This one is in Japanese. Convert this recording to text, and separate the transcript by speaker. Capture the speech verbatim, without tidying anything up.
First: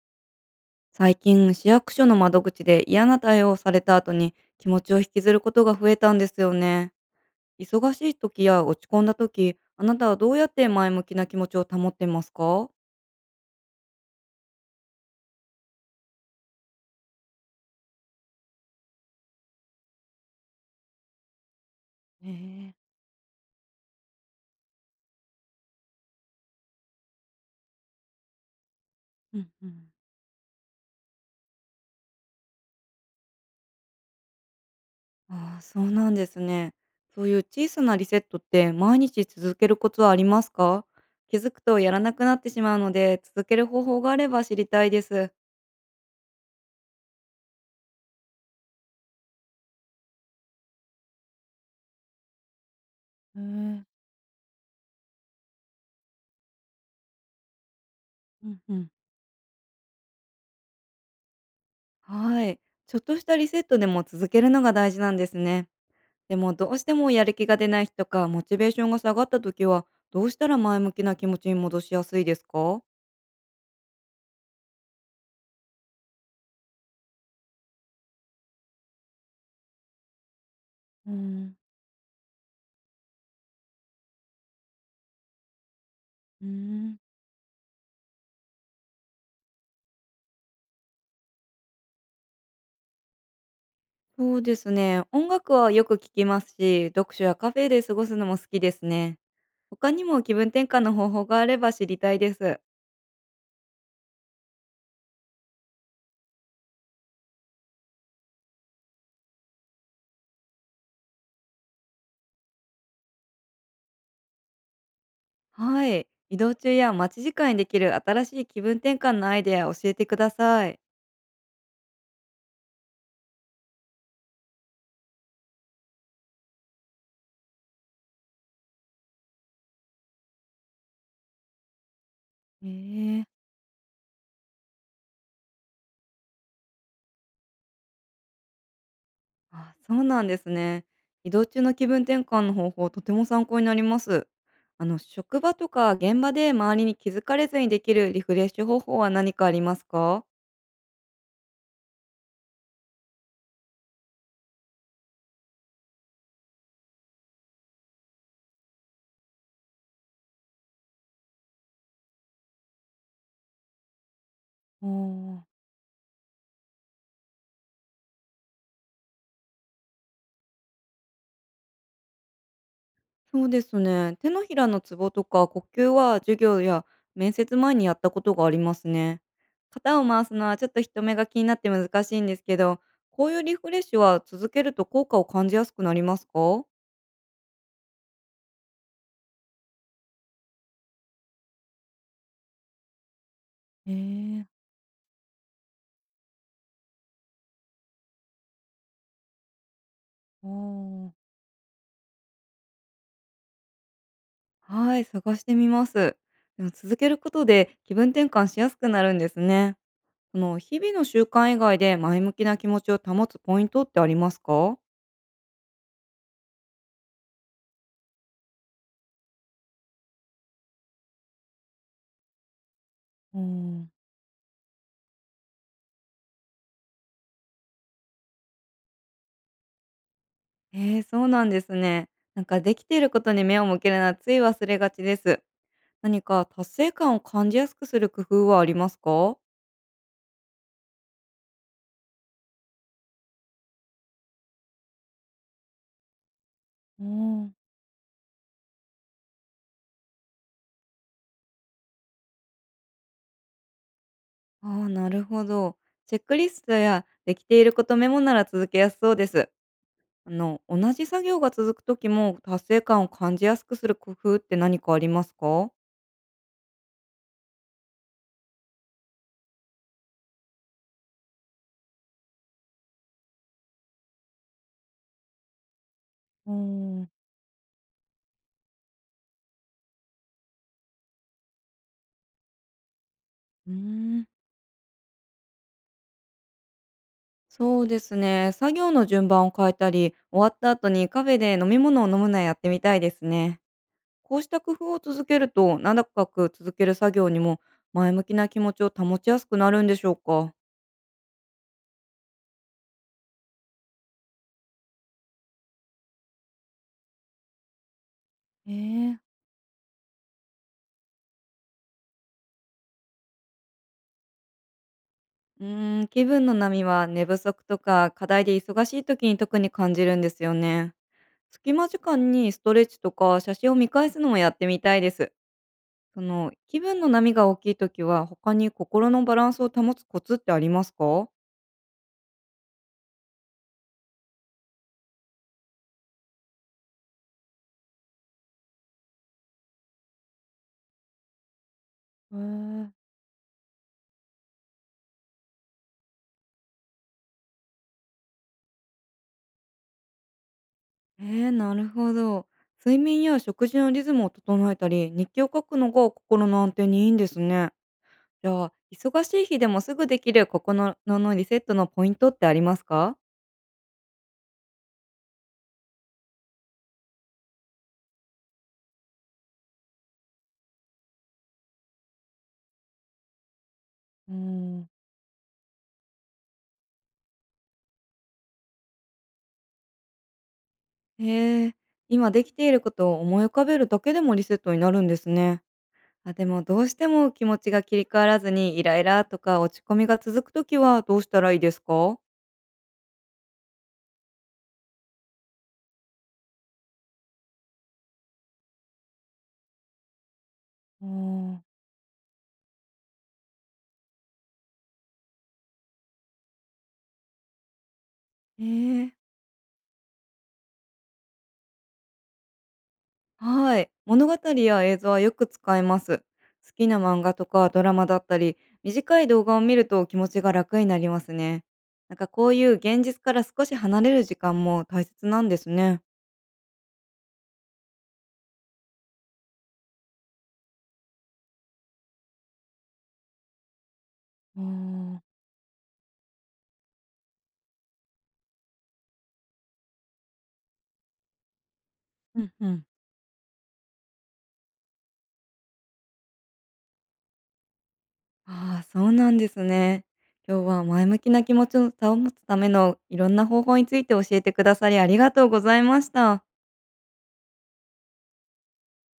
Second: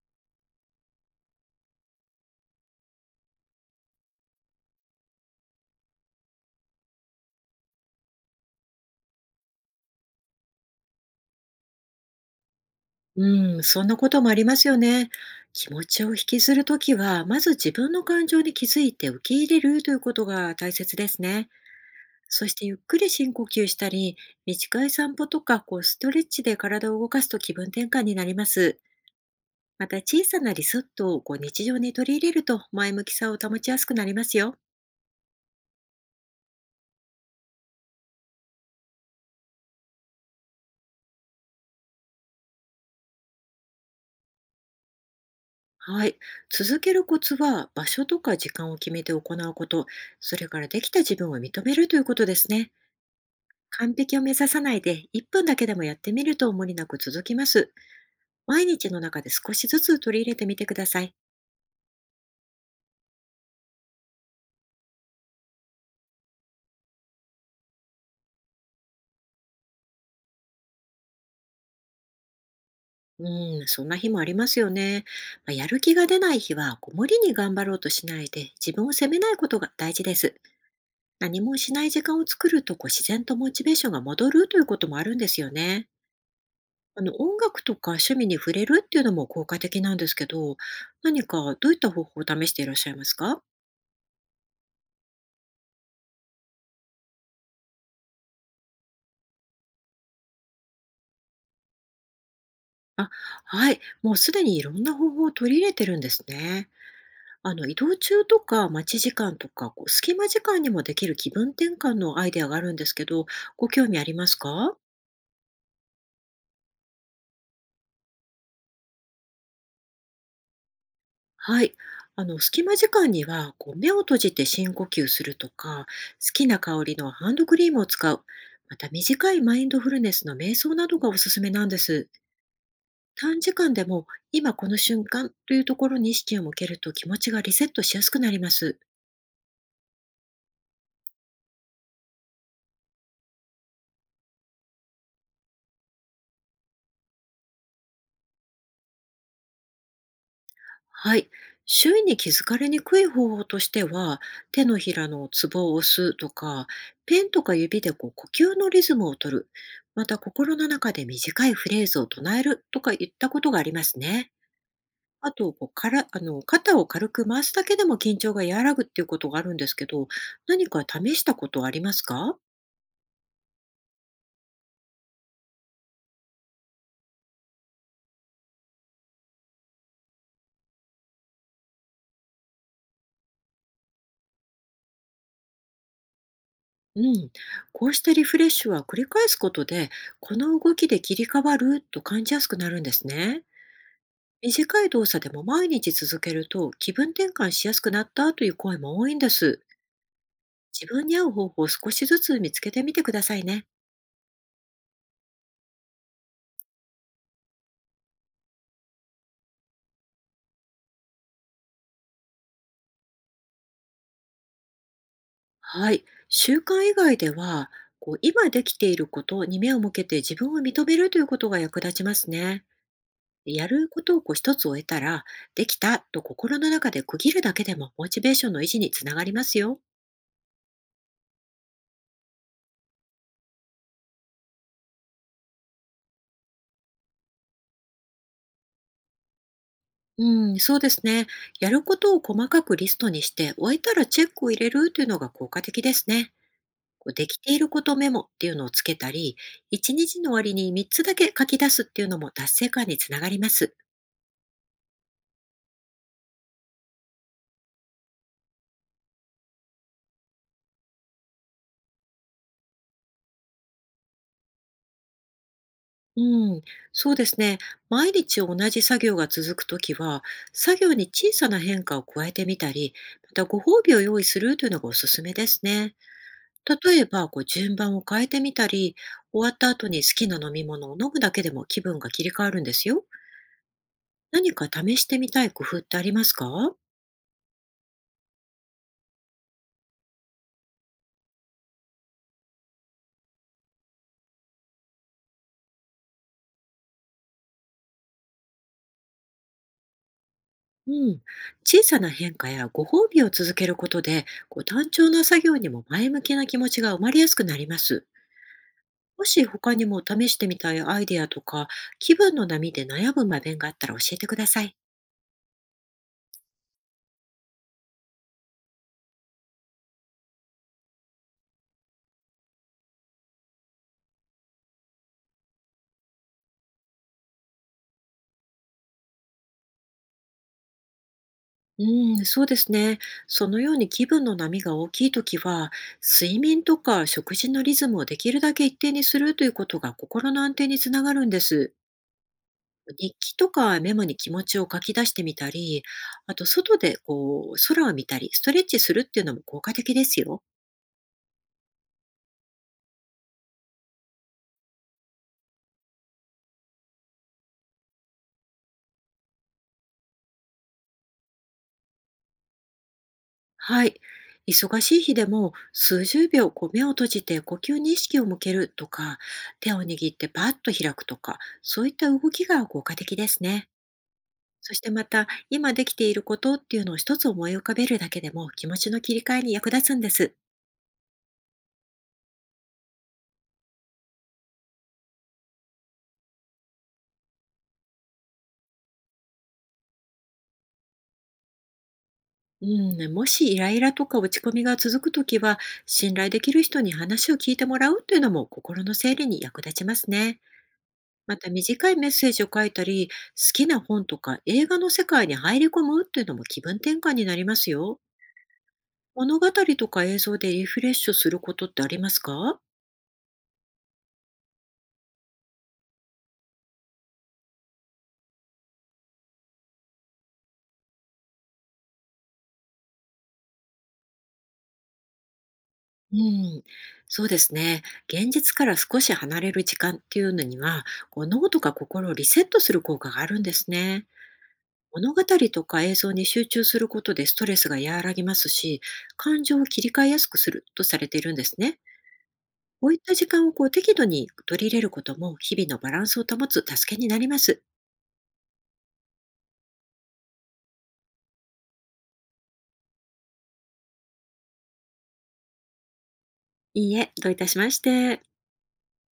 Speaker 1: 最近市役所の窓口で嫌な対応をされた後に気持ちを引きずることが増えたんですよね。忙しい時や落ち込んだ時、あなたはどうやって前向きな気持ちを保っていますか？
Speaker 2: うん、そんなこともありますよね。気持ちを引きずるときは、まず自分の感情に気づいて受け入れるということが大切ですね。そして
Speaker 1: ええ。
Speaker 2: ゆっくり深呼吸したり、短い散歩とかこうストレッチで体を動かすと気分転換になります。
Speaker 1: うんうん。
Speaker 2: また小さなリセットをこう日常に取り入れると前向きさを保ちやすくなりますよ。
Speaker 1: ああ、そうなんですね。そういう小さなリセットって毎日続けるコツはありますか？気づくとやらなくなってしまうので続ける方法があれば知りたいです。
Speaker 2: はい。続けるコツは場所とか時間を決めて行うこと、それからできた自分を認めるということですね。
Speaker 1: え
Speaker 2: 完
Speaker 1: え。
Speaker 2: 璧を目指さないで、いっぷんだけでもやってみると無理なく続きます。
Speaker 1: うん
Speaker 2: 毎
Speaker 1: うん。
Speaker 2: 日の中で少しずつ取り入れてみてください。
Speaker 1: はい。ちょっとしたリセットでも続けるのが大事なんですね。でもどうしてもやる気が出ない日とかモチベーションが下がった時はどうしたら前向きな気持ちに戻しやすいですか？
Speaker 2: うん、そんな日もありますよね。まあ、やる気が出ない日は、こう無理に頑張ろうとしないで、自分を責めないことが大事です。
Speaker 1: う
Speaker 2: 何
Speaker 1: ん。
Speaker 2: もしない時間を作ると、こう自然とモチベーションが戻るということもあるんですよね。
Speaker 1: うーん。
Speaker 2: あの、音楽とか趣味に触れるっていうのも効果的なんですけど、何かどういった方法を試していらっしゃいますか？
Speaker 1: そうですね。音楽はよく聴きますし、読書やカフェで過ごすのも好きですね。他にも気分転換の方法があれば知りたいです。
Speaker 2: あ、はい。もうすでにいろんな方法を取り入れてるんですね。あの、移動中とか待ち時間とか、こう、隙間時間にもできる気分転換のアイデアがあるんですけど、ご興味ありますか？
Speaker 1: はい。移動中や待ち時間にできる新しい気分転換のアイデア教えてください。
Speaker 2: はい。あの、隙間時間には、こう、目を閉じて深呼吸するとか、好きな香りのハンドクリームを使う。また、短いマインドフルネスの瞑想などがおすすめなんです。
Speaker 1: え
Speaker 2: 短
Speaker 1: え。
Speaker 2: 時間でも、今この瞬間というところに意識を向けると気持ちがリセットしやすくなります。
Speaker 1: あ、そうなんですね。移動中の気分転換の方法、とても参考になります。あの、職場とか現場で周りに気づかれずにできるリフレッシュ方法は何かありますか？
Speaker 2: はい。周囲に気づかれにくい方法としては、手のひらのツボを押すとか、ペンとか指でこう呼吸のリズムを取る、また心の中で短いフレーズを唱えるとか言ったことがありますね。
Speaker 1: あ
Speaker 2: あ
Speaker 1: ー。
Speaker 2: とこうからあの、肩を軽く回すだけでも緊張が和らぐっていうことがあるんですけど、何か試したことはありますか？
Speaker 1: そうですね。手のひらのツボとか呼吸は授業や面接前にやったことがありますね。肩を回すのはちょっと人目が気になって難しいんですけど、こういうリフレッシュは続けると効果を感じやすくなりますか？
Speaker 2: うん、こうしたリフレッシュは繰り返すことで、この動きで切り替わると感じやすくなるんですね。
Speaker 1: ええー。
Speaker 2: 短い動作でも毎日続けると気分転換しやすくなったという声も多いんです。
Speaker 1: あ
Speaker 2: 自分
Speaker 1: ー。
Speaker 2: に合う方法を少しずつ見つけてみてくださいね。
Speaker 1: はい、探してみます。でも続けることで気分転換しやすくなるんですね。その日々の習慣以外で前向きな気持ちを保つポイントってありますか？
Speaker 2: はい。習慣以外では、こう今できていることに目を向けて自分を認めるということが役立ちますね。
Speaker 1: う
Speaker 2: やる
Speaker 1: ん。
Speaker 2: ことをこう一つ終えたら、できたと心の中で区切るだけでもモチベーションの維持につながりますよ。
Speaker 1: えー、そうなんですね。なんかできていることに目を向けるのはつい忘れがちです。何か達成感を感じやすくする工夫はありますか？
Speaker 2: うん、そうですね。やることを細かくリストにして、終えたらチェックを入れるというのが効果的ですね。
Speaker 1: う
Speaker 2: こうでき
Speaker 1: ん。
Speaker 2: ていることメモっていうのをつけたり、一日の終わりにみっつだけ書き出すっていうのも達成感につながります。
Speaker 1: ああなるほど。チェックリストやできていることメモなら続けやすそうです。あの、同じ作業が続く時も達成感を感じやすくする工夫って何かありますか？
Speaker 2: うん、そうですね。毎日同じ作業が続くときは、作業に小さな変化を加えてみたり、またご褒美を用意するというのがおすすめですね。
Speaker 1: うー
Speaker 2: 例え
Speaker 1: ん。
Speaker 2: ば、こう順番を変えてみたり、終わった後に好きな飲み物を飲むだけでも気分が切り替わるんですよ。
Speaker 1: うーん、
Speaker 2: 何か試してみたい工夫ってありますか？
Speaker 1: そうですね。作業の順番を変えたり、終わった後にカフェで飲み物を飲むのはやってみたいですね。こうした工夫を続けると、長く続ける作業にも前向きな気持ちを保ちやすくなるんでしょうか？
Speaker 2: うん、小さな変化やご褒美を続けることで、こう単調な作業にも前向きな気持ちが生まれやすくなります。
Speaker 1: ええ。
Speaker 2: もし他にも試してみたいアイデアとか、気分の波で悩む場面があったら教えてください。
Speaker 1: うーん、気分の波は寝不足とか課題で忙しい時に特に感じるんですよね。隙間時間にストレッチとか写真を見返すのもやってみたいです。その気分の波が大きい時は他に心のバランスを保つコツってありますか？
Speaker 2: うん、そうですね。そのように気分の波が大きいときは、睡眠とか食事のリズムをできるだけ一定にするということが心の安定につながるんです。
Speaker 1: へ。
Speaker 2: 日記とかメモに気持ちを書き出してみたり、あと外でこう空を見たり、ストレッチするっていうのも効果的ですよ。
Speaker 1: ええー、なるほど。睡眠や食事のリズムを整えたり日記を書くのが心の安定にいいんですね。じゃあ忙しい日でもすぐできる心のリセットのポイントってありますか？
Speaker 2: はい。忙しい日でもすうじゅうびょうこう目を閉じて呼吸に意識を向けるとか、手を握ってパッと開くとか、そういった動きが効果的ですね。
Speaker 1: う
Speaker 2: そし
Speaker 1: ん。
Speaker 2: てまた、今できていることっていうのを一つ思い浮かべるだけでも気持ちの切り替えに役立つんです。
Speaker 1: へえ、今できていることを思い浮かべるだけでもリセットになるんですね。あ、でもどうしても気持ちが切り替わらずにイライラとか落ち込みが続くときはどうしたらいいですか？
Speaker 2: うん、ねもしイライラとか落ち込みが続くときは、信頼できる人に話を聞いてもらうというのも心の整理に役立ちますね。
Speaker 1: う
Speaker 2: また
Speaker 1: ん。あー。
Speaker 2: 短いメッセージを書いたり、好きな本とか映画の世界に入り込むというのも気分転換になりますよ。
Speaker 1: えー。
Speaker 2: 物語とか映像でリフレッシュすることってありますか？
Speaker 1: はい。物語や映像はよく使います。好きな漫画とかドラマだったり、短い動画を見ると気持ちが楽になりますね。なんかこういう現実から少し離れる時間も大切なんですね。
Speaker 2: うん、そうですね。現実から少し離れる時間っていうのには、こう脳とか心をリセットする効果があるんですね。
Speaker 1: う
Speaker 2: 物
Speaker 1: ん
Speaker 2: 語とか映像に集中することでストレスが和らぎますし、感情を切り替えやすくするとされているんですね。
Speaker 1: うんうん。
Speaker 2: こういった時間をこう適度に取り入れることも、日々のバランスを保つ助けになります。
Speaker 1: ああ、そうなんですね。今日は前向きな気持ちを保つためのいろんな方法について教えてくださりありがとうございました。
Speaker 2: いいえ、どういたしまして。